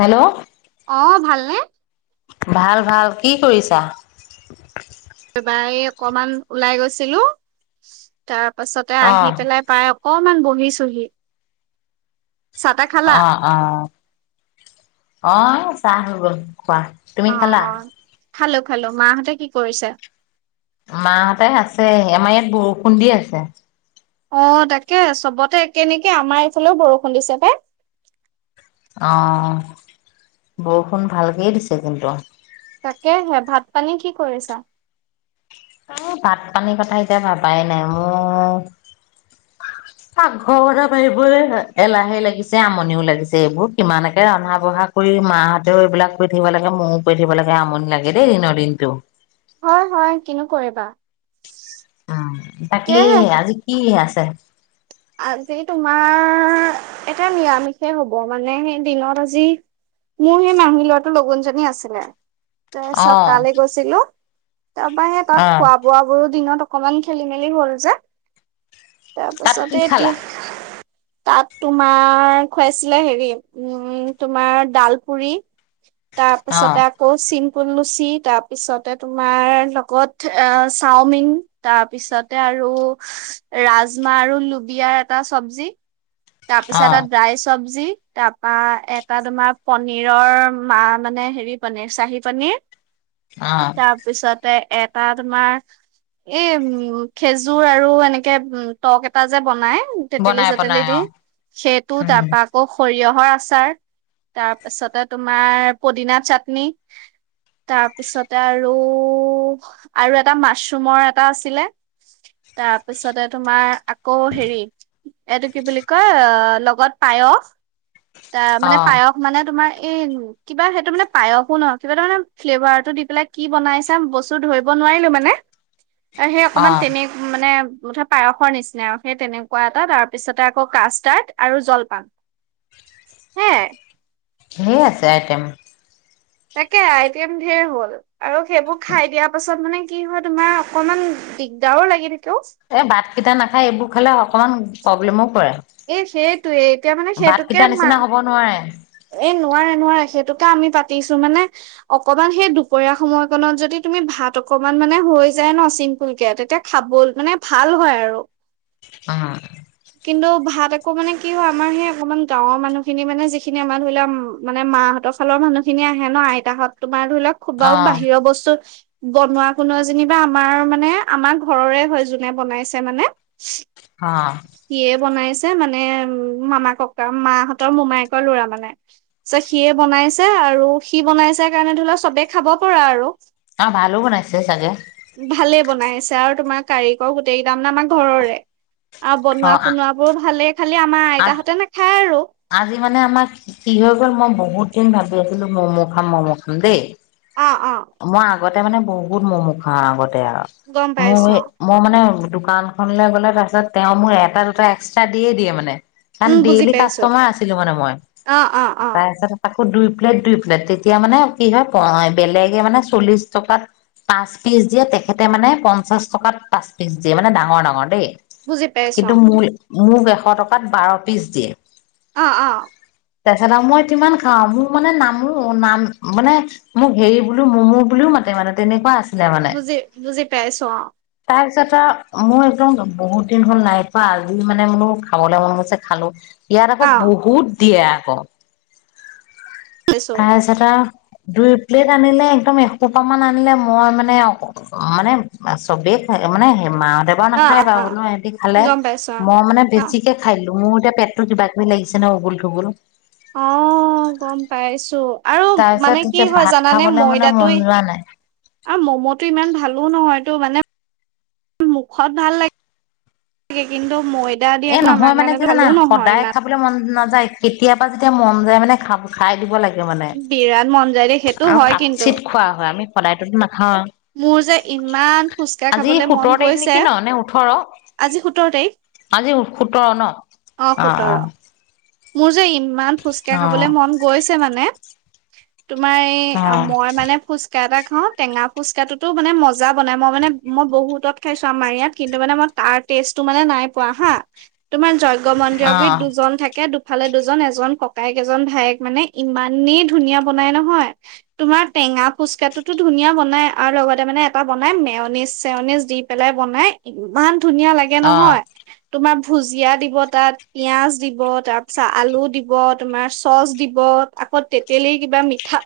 Hello অঁ ভালনে? ভাল ভাল কি কৰিছা? তাপা এই অকমান ওলাই গৈছিলো তাৰ পাছতে অ আহি পেলাই পায় অকমান বহিচুহি, চাহ তাহ খালা? অঁ অঁ চাহ হৈ গল খোৱা, তুমি অ খালা? অ খালো খালো, মাহঁতে কি কৰিছে? মাহঁতে আছে আমাৰ ইয়াত বৰষুণ দি আছে। অঁ তাকে চবতে একেই নিকি আমাৰ এইফালেও বৰষুণ দিছে পাই। অঁ বৰষুণ ভালকেই দিছে কিন্তু। তাকে হে ভাত পানী কি কৰিছা? এ ভাত পানীৰ কথা এতিয়া ভাবাই নাই মো পাকঘৰ কথা পাতিবলৈ এলাহে লাগিছে আমনিও লাগিছে এইবোৰ কিমানকে ৰন্ধা বঢ়া কৰি মাহঁতেও এইবিলাক কৰি থাকিব লাগে ময়ো কৰি থাকিব লাগে আমনি লাগে দেই দিনৰ দিনটো। হয় হয় কিনো কৰিবা। উম বাকী তাকেহে আজি কি আছে? আজি তোমাৰ এটা নিৰামিষেই হ'ব মানে সেই দিনত আজি মোৰ সেই মাহি ল'ৰাটোৰ লগুণদিয়নী আছিলে। তাৰ অ পিছত তালৈ গৈছিলো তাৰ পৰা সে তাত অ খোৱা বোৱা বোৰু দিনত অকমান খেলি মেলি হ'ল যে তাত তাৰপাছতে কি এতি খালা? তাত তোমাৰ খুৱাইচিলে হেৰি উম তোমাৰ ডাল পুৰি তাৰপিছতে অ', আ কৌ চিম্পুল লুচি, তাৰপিছতে তোমাৰ লগত অ চাওমিন। তাৰপিছতে আৰু ৰাজমা আৰু লো দিয়াৰ এটা চবজি, তাৰপিছত এটা অ', ড্ৰাই চব্জি, তাৰপা এটা তোমাৰ পনীৰৰ মা মানে হেৰি পনীৰ চাহি পনীৰ, অঁ। তাৰপিছতে এটা তোমাৰ এ উম খেজুৰ আৰু এনেকে উ টক এটা যে বনাই- তেতেলি বনাই চেতেলি বনাই দি অ', সেইটো উম, তাৰপা- আকৌ সৰিয়হৰ আচাৰ তাৰপিছতে তোমাৰ পদিনা চাটনি। তাৰপিছতে আৰু আৰু এটা মাছৰুমৰ এটা আছিলে। তাৰপিছতে তোমাৰ আক- কৌ হেৰি এইটো কি বুলি কয় লগত পায়স। তা মানে অ', পায়স মানে তোমাৰ এই- কিবা সেইটো মানে পায়সো নহয়, কিবা তাৰ মানে ফ্লেভাৰটো দি পেলাই কি বনাইছে বস্তু ধৰিব নোৱাৰিলো মানে। আৰু সেই অকমান অ', তেনে মানে মুঠতে পায়সৰ নিচি- না আও সেই তেনেকুৱা এটা, তাৰপিছতে আকৌ কাষ্ট কাৰ্ড আৰু জলপান। সেয়াই [inaudible] ধেই আছে আইটেম। তাকে আই তেম ধেৰ হ'ল। আৰু সেইবোৰ খাই দিয়া পাছত মানে কি হয় তোমাৰ অকনমান দিগদাৰো লাগি থাকে অও। এই ভাত কেইটা নাখায় এইবোৰ খালে অকমান প্ৰব্লেমো পৰে। এই সেইটোয়ে, এতিয়া মানে সেইটোকে নিচিনা মা- হ'ব নোৱাৰে। এই নোৱাৰে নোৱাৰে সেইটোকে আমি পাতিছো মানে- অকমান সেই দুপৰীয়া সময়কনত যদি তুমি ভাত অকমান মানে হৈ যায় ন চিম্পুলকে, তেতিয়া- খাবল মানে ভাল হয় আৰু। অঁ' কিন্তু ভাত আকৌ মানে কি হয় আমাৰ সেই অকমান গাঁৱৰ মানুহখিনি মানে যি- খিনি আমাৰ ধৰি ল মানে মাহঁতৰ ফালৰ মানুহ খিনি আহে ন আইতাহত তোমাৰ ধৰি লওক, - খু বাও অ', বাহিৰৰ বস্তু- বনোৱা খোনোৱা জনিবা আমাৰ মানে আমাৰ ঘৰৰে হয় যোনে বনাইছে মানে। হাঁ' সিয়ে বনাইছে মানে উম মামা ককা মাহঁতৰ মোমায়েকৰ লৰা মানে। চ সিয়ে বনাইছে আৰু সি বনাইছে কাৰণে ধৰি লোৱা চবেই খাব পৰা আৰু। আৰু ভালো বনাইছে চাগে। ভালেই বনাইছে আৰু তোমাৰ কাৰিকৰ গোটেই গেইটা মানে আমাৰ ঘৰৰে আৰু বনোৱা অ', খোনোৱা- বোৰ ভালেই, খালি আমাৰ আ আইতাহঁতে নাখায় আৰু। আজি মানে আমা কি হৈ গ'ল মই বহুত দিন ভাবি আছিলো ম'ম' খাম ম'ম' খাম দেই। অঁ অঁ। মই আগতে মানে বহুত মমো খাওঁ আগতে আও, গম মোৰ পাইছো অ এই- মই মানে দোকানখনলে গ'লে তাৰপিছত তেওঁ মোক এটা দুটা এক্সট্ৰা দিয়ে দিয়ে মানে। কাৰণ উম বুজি ডেইলি পাইছো কাষ্টমাৰ আছিলো মানে মই, অ অ অ তাৰপিছত- তাকো দুই প্লেট দুই প্লেট তেতিয়া মানে কি হয় বেলেগে মানে চল্লিশ টকাত- পাঁচ পিচ দিয়ে তেখেতে মানে পঞ্চাশ টকাত পাঁচ পিচ দিয়ে মানে ডাঙৰ ডাঙৰ দেই। বুজি পাইছো কিন্তু মোৰ মোক এশ টকাত বাৰ পিচ দিয়ে। অঁ অঁ। তাপিছত আও মই কিমান খাওঁ মোৰ মানে নামো নাম মানে- মোক হেৰি বোলো মমু বুলিও মাতে মানে তেনেকুৱা আছিল। বুজি বুজি পাইছোঁ অঁ। তাৰ পিছত আও মোৰ একদম বহুত দিন হ'ল নাই খোৱা আজি মানে বোলো খাবলে মন গৈছে খালো। ইয়াত আকৌ অ বহুত দিয়ে আক পাইছো তাৰপিছত আও- দুই প্লেট আনিলে একদম এসোপামান আনিলে মই মানে আক মানে চবেই খায় মানে মাঁহতে অ নেখায় অ অ বাৰু ন সিহঁতি খালে গম পাইছো মই মানে অ বেছিকে খায় দিলো, মোৰ এতিয়া পেট টো কিবা কিবি লাগিছে ন উঘুল তুঘুল। অঁ গম পাইছো। আৰু তাৰপিছত মানে কি এতিয়া হয় ভাত জানানে খাবলৈ মানে মন ময়দাটোৱে যোৱা নাই। আৰু মম'টো ইমান ভালো নহয়টো মানে মুখত ভাল লাগে কিন্তু মই এ নহয় মানে কি জানা, সদায় খাবলে মন নাযায় কেতিয়াবা যেতিয়া মন যায় মানে খাব খায় দিব লাগে মানে, বিৰাট মন যায় দেই সেইটো আৰু হয় কাট কিন্তু চিত খোৱা হয় আমি সদায়টোতো নাখাওঁ। মোৰ যে ইমান ফোচকা আজি খাবলে সোতৰ মন তাৰিখ নেকি গৈছে! ন নে ওঠৰ আজি সোতৰ তাৰিখ। আজি সোতৰ ন? অ অঁ সোতৰ অঁ। মোৰ যে ইমান ফোচকা খাবলে মন অ গৈছে মানে তোমাৰ এই মই মানে ফুচকা এটা খাওঁ টেঙা খুচকাটোতো মানে মজা বনাই, মই মানে মই বহুতত খাইছো আমাৰ ইয়াত কিন্তু মানে মই তাৰ টেষ্টটো মানে নাই পোৱা হা, তোমাৰ যজ্ঞ মন্দিৰৰ অ গুৰিত দুজন থাকে দু ফালে দুজন এজন ককায়েক এজন ভায়েক মানে ইমানেই ধুনীয়া বনাই নহয় তুমাৰ টেঙা ফুচকাটোতো ধুনীয়া বনাই আৰু লগতে মানে এটা বনাই মেওনিজ চেওনিজ দি পেলাই বনাই ইমান ধুনীয়া লাগে অ অ নহয়! তোমাৰ ভুজিয়া দিব তাত পিয়াজ দিব তাৰপিছত আলু দিব তোমাৰ চচ দিব আকৌ তেতেলীৰ কিবা মিঠা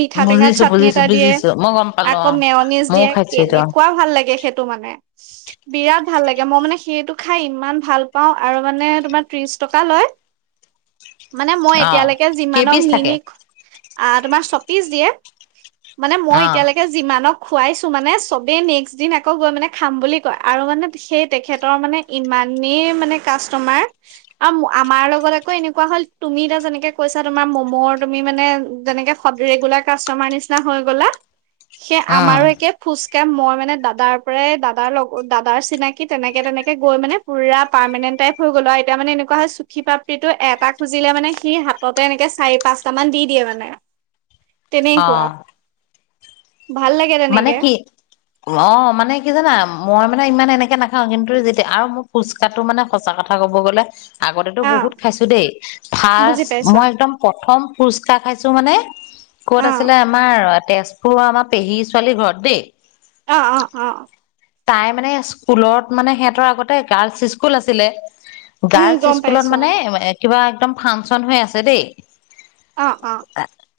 মিঠা টেঙা বুজিছো চাটনি বুজিছো এটা দিয়ে বুজিছো মই গম পালো অ আকৌ মেৰনিজ ময়ও দিয়ে খাইছো এইটো অ কেনেকুৱা ভাল লাগে সেইটো মানে! [unintelligible] বিৰাট ভাল লাগে, মই মানে সেইটো খায় ইমান ভাল পাওঁ আৰু মানে তোমাৰ ত্ৰিশ টকা লয়। [inaudible] মানে মই অ এতিয়ালৈকে কেই যিমানক পিচ নি থাকে নি, আ তোমাৰ ছপিচ দিয়ে। মানে মই অ এতিয়ালে যিমানক খুৱাইছোঁ মানে চবেই নেক্সট দিন আকৌ গৈ মানে খাম বুলি কয়, আৰু মানে সেই তেখেতৰ মানে ইমানেই মানে কাষ্টমাৰ আৰু আমাৰ লগত আকৌ এনেকুৱা হ'ল, তুমি এতিয়া যেনেকে কৈছা তোমাৰ মমৰ তুমি মানে যেনেকে ৰেগুলাৰ কাষ্টমাৰ নিচিনা হৈ গ'লা, সেই উম আমাৰো একে ফুচকা মই মানে দাদাৰ পৰাই দাদাৰ লগত দাদাৰ চিনাকি তেনেকে তেনেকে গৈ মানে পোৰা পাৰমানেণ্ট টাইপ হৈ গলো আও, এতিয়া মানে এনেকুৱা হয় চুখী পাপ্ৰীটো এটা খুজিলে মানে সি হা ততে এনেকে চাৰি পাঁচটা মান দি দিয়ে মানে। [inaudible] তেনেকুৱা। ভাল লাগে মানে তেনেকে কি? অ' মানে কি জানা? মানে ইমান এনেকে নাখাওঁ, কিন্তু যেতিয়া আৰু মোক ফুচ কাটো মানে সঁচা কথা ক'ব গ'লে, আগতেতো অ', বহুত খাইছোঁ দেই বুজি ফাৰ্ষ্ট পাইছো মই একদম প্ৰথম ফুচকাৰ খাইছোঁ মানে, ক'ত অ', আছিলে আমাৰ তেজপুৰৰ আমাৰ পেহী ছোৱালী ঘৰত দেই। অঁ অঁ অঁ। তাই মানে স্কুলত মানে সিহঁতৰ আগতে গাৰ্লচ স্কুল আছিলে। উম, গাৰ্লচ গম স্কুলত পাইছো মানে এ কিবা একদম ফাংচন হৈ আছে দেই। অ'অ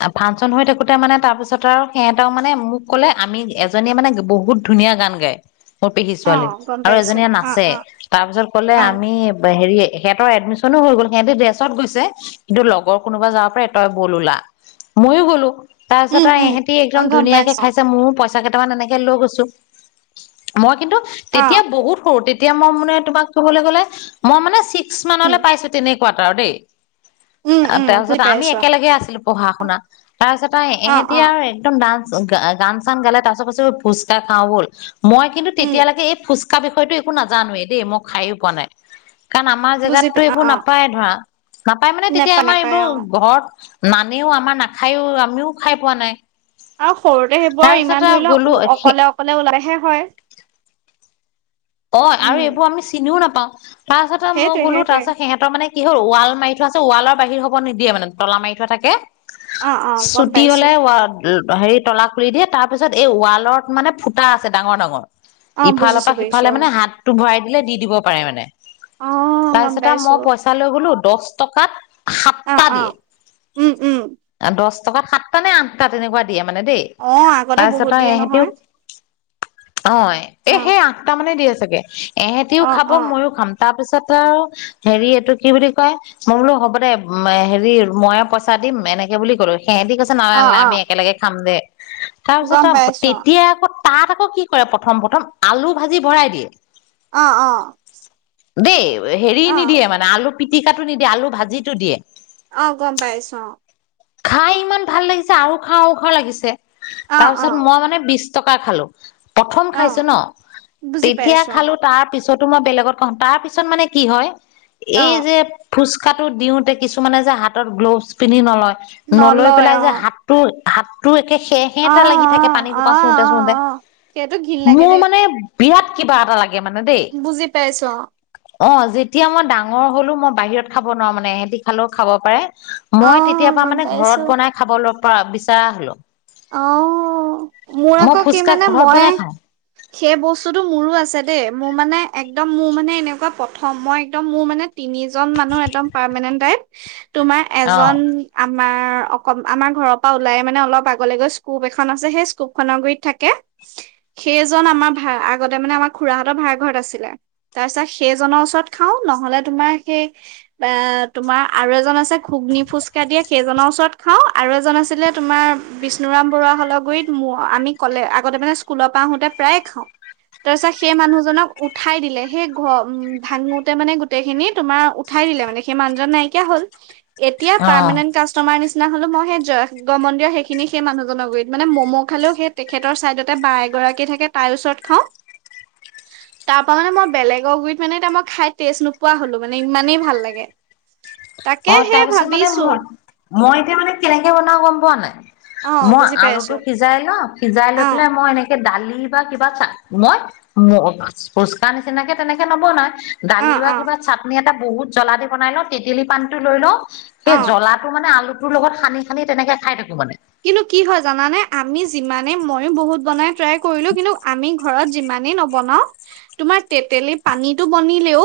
এ ফাংচন হৈ থাকোঁতে মানে তাৰ পিছত আৰু সিহঁতে মানে মোক ক'লে আমি জনীয়ে মানে বহুত ধুনীয়া গান গায়। মোৰ পেহী অ', ছোৱালী অ', গম আৰু পাইছো এজনীয়ে অ', নাচে। অ', তাৰপিছত ক'লে অ', আমি হেৰি সিহঁতৰ এডমিশ্যনো হৈ গ'ল সিহঁতে ডেছত গৈছে কিন্তু লগৰ কোনোবা যাব পাৰে তই বল ওলা। মইয়ো গ'লো উম, তাৰপিছত আৰু উম, এহেতি অ', একদম গম ধুনীয়াকে পাইছো খাইছে ময়ো পইচা কেইটামান এনেকে লৈ গৈছোঁ। মই কিন্তু তেতিয়া অ', বহুত সৰু তেতিয়া মই মানে তোমাক ক'বলৈ গ'লে মই মানে ছিক্স ছিক্স উম, মানলে পাইছোঁ তেনে কোৱাত আৰু দেই উম, উম, বুজি তাৰপিছতে আমি পাইছো একেলগে আছিলোঁ পঢ়া শুনা। তাৰপিছত আৰু অ', এহেতি অ', আৰু একদম ডান্স এ গান চান গালে তাৰ পাছত কৈছে ঐ ফুচকা খাওঁ ব'ল মই কিন্তু উম, তেতিয়ালৈকে এই ফুচ ফুচকা বিষয়টো একো নাজানোৱেই দেই মই খাইয়ো পোৱা নাই। কাৰণ আমাৰ বুজি জেগাতটো পাই অ', এইবোৰ অ', নাপায় ধৰা নাপাই মানে তেতিয়া নেপায় আমাৰ নেপায় এইবোৰ অ', ঘৰত নানেও আমাৰ নাখায়ো আমিও খাই পোৱা নাই। আৰু সৰুতে সেইবোৰ তাৰপিছত ইমান আৰু ধৰি গ'লো লওঁক অকলে অকলে ওলাইহে হয়। অ' আৰু উম, এইবোৰ আমি চিনিও নাপাওঁ। তাৰপাছতে মই সেইটোৱে গ'লো সেইটোৱে তাৰপিছত সিহঁতৰ মানে কি হল ৱাল মাৰি থোৱা আছে ৱালৰ বাহিৰ হ'ব নিদিয়ে মানে তলা মাৰি থোৱা অ', অ', থাকে। গম ছুটি পাইছো হ'লেহে ওৱাদ এই হেৰি তলা খুলি দিয়ে তাৰ পিছত এই ৱালত মানে ফুটা আছে ডাঙৰ ডাঙৰ অ' বুজিছোঁ বে ইফালে মানে হাতটো ভৰাই দিলে দি দিব পাৰে মানে অ', গম তাৰপিছত পাইছো মই পই পইচা লৈ গলোঁ দহ টকাত সাতটা অ' অ দিয়ে উম উম। দহ টকাত সাতটা নে আঠটা তেনেকুৱা দিয়ে মানে দেই অ', আগতে তাৰপিছত বহুত আও দিয়ে এহেতিও নহয় অ এ অ', সেয়াই আঠ টাৰ মানে দিয়ে চাগে এহেঁতিও অ', খাব অ', ময়ো খাম তাৰপিছত আৰু হেৰি এইটো কি বুলি কয় মই বোলো হ'ব দে হেৰি মইয়ে পইচা দিম এনেকে বুলি কলো সেহেতি কৈছে নালাগে অ নালাগে অ আমি একেলগে খাম দে তাৰপিছত গম পাইছো তেতিয়া আকৌ তাত আকৌ কি কৰে প্ৰথম প্ৰথম আলু ভাজি ভৰাই দিয়ে। অ' অ' দেই হেৰি অ নিদিয়ে মানে আলু পিটিকাটো নিদিয়ে আলু ভাজিটো দিয়ে অ' গম পাইছো অ খাই ইমান ভাল লাগিছে আৰু খাও খাও লাগিছে অ অ তাৰপিছত মই মানে বিচ টকা খালো। প্ৰথম অ অ খাইছো ন' বুজি তেতিয়া পাইছো খালো অ তাৰ পিছতো মই বেলেগত খাওঁ তাৰ পিছত মানে কি হয় অ এই যে ফুচকাটো দিওঁতে কিছুমানে যে হাতত গ্ল'ভছ পিন্ধি নলয় নলৈ নলয় পেলাই অ যে হাত তোৰ হাতটো একেহে অ অ কেহেটা লাগি থাকে পানী অ সোপা চোওতে অ চোওতে অ সেইটো ঘিণ লাগে মোৰ দেই মানে বিৰাট কিবা এটা লাগে। লাগে মানে দেই। বুজি পাইছো অ যেতিয়া মই ডাঙৰ হলো মই বাহিৰত খাব নোৱাৰো মানে সিহতি খালেও খাব পাৰে। অ মই অ তেতিয়া পৰা গম মানে পাইছো ঘৰত বনাই খাবলৈ পৰা বিচৰা হলো। অ মোৰ আকৌ মই কি ফুচকা মানে ঘৰত মই বনাই খাওঁ। সেই বস্তুটো মোৰো আছে দেই মোৰ মানে একদম মোৰ মানে এনেকুৱা প্ৰথম মই একদম মোৰ মানে তিনিজন মানুহ একদম পাৰমেনেন্ট টাইপ তোমাৰ অ এজন আমাৰ অকণ, আমাৰ ঘৰৰ পৰা ওলাই মানে অলপ আগত গ'লে গৈ স্কুপ এখন আছে, সেই স্কুপখনৰ গুৰিত থাকে। সেইজন আমাৰ ভা, আগতে মানে আমাৰ খুড়াহঁতৰ ভাড়া ঘৰত আছিলে। তাৰপিছত সেইজনৰ ওচৰত খাওঁ, নহ'লে তোমাৰ সেই বা তোমাৰ আৰু এজন আছে ঘুগনি ফুচকা দিয়ে সেইজনৰ ওচৰত খাওঁ আৰু এজন আছিলে তোমাৰ বিষ্ণুৰাম বৰুৱা হ'লৰগুৰিত ম আমি কলে আগতে মানে স্কুলৰ পৰা আহোঁতে প্ৰায়ে খাওঁ। তাৰ পিছত সেই মানুহজনক উঠাই দিলে, সেই ঘৰ উম' ভাঙোতে মানে গোটেইখিনি তোমাৰ উঠাই দিলে মানে, সেই মানুহজন নাইকিয়া হ'ল। এতিয়া অ পাৰ্মানেণ্ট কাষ্টমাৰ নিচিনা হলোঁ, মই সেই জাগ শিৱমন্দিৰৰ সেই খিনি সেই মানুহজনৰ গুৰিত, মানে ম'ম খালেও সেই তেখেতৰ চাইদতে বা এগৰাকী থাকে তাইৰ ওচৰত খাওঁ। [inaudible] তাৰপৰা মানে মই বেলেগৰ গুৰিত মানে এতিয়া মই খাই টেষ্ট নোপোৱা হলোঁ, মানে ইমানেই ভাল লাগে। তাকে অ' সেই তাৰপিছত মানে ভাবিছো মই, মই এতিয়া মানে কেনেকে বনাও গম পোৱা নাই অ মই বুজি পাইছো আলুটো সিজাই লও, সিজাই লৈ অ পেলাই মই এনেকে এ দালি বা কিবা চা, মই ম ফুচকা নিচিনাকে তেনেকে নবনাই অ দালি বা অ কিবা চাটনি এটা বহুত জ্বলা দি বনাই লওঁ, তেঁতেলী পানীটো লৈ লওঁ, সেই অ জ্বলা টো মানে আলুটোৰ লগত সানি-সানি তেনেকে খাই থাকো মানে। কিন্তু কি হয় জানানে, আমি যিমানে মইয়ো বহুত বনাই ট্ৰাই কৰিলোঁ, কিন্তু আমি ঘৰত যিমানেই নবনাও, তোমাৰ তেতেলী পানীটো বনি বনিলেও,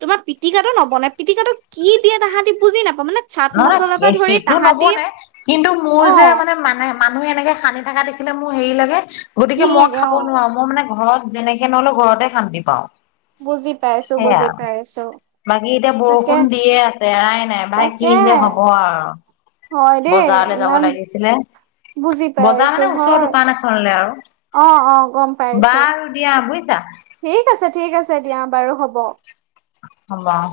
তোমাৰ পিটিকাটো নবনে পিটিকাটো কি দিয়ে তাহাতি বুজি নাপাওঁ মানে চাট নহয়, মছলাৰ পৰা নহয় ধৰি সেইটো তাহাঁতি নবনে। কিন্তু মোৰ অ যে মানে, মানে মানুহে এনেকে সানি থকা দেখিলে মোৰ হেৰি লাগে। গতিকে ঘিণ মই লাগে খাব অ নোৱাৰোঁ, মই মানে ঘৰত যেনেকে নহ'লেও ঘৰতে শান্তি পাওঁ। বুজি পাইছোঁ, সেয়া বুজি পাইছোঁ। বাকী এতিয়া বৰষুণ দিয়ে আছে, এৰাই নাই ভাই তাকে কি যে হ'ব আৰু। হয় দেই বজাৰলে যাব ইমান লাগিছিলে। বুজি বজাৰ পাইছো মানে ওচৰৰ হয় দোকান এখনলৈ আৰু অ অ গম বা পাইছো বাৰু দিয়া বুজিছা। ঠিক আছে, ঠিক আছে, দিয়া বাৰু হ'ব। হ'ব।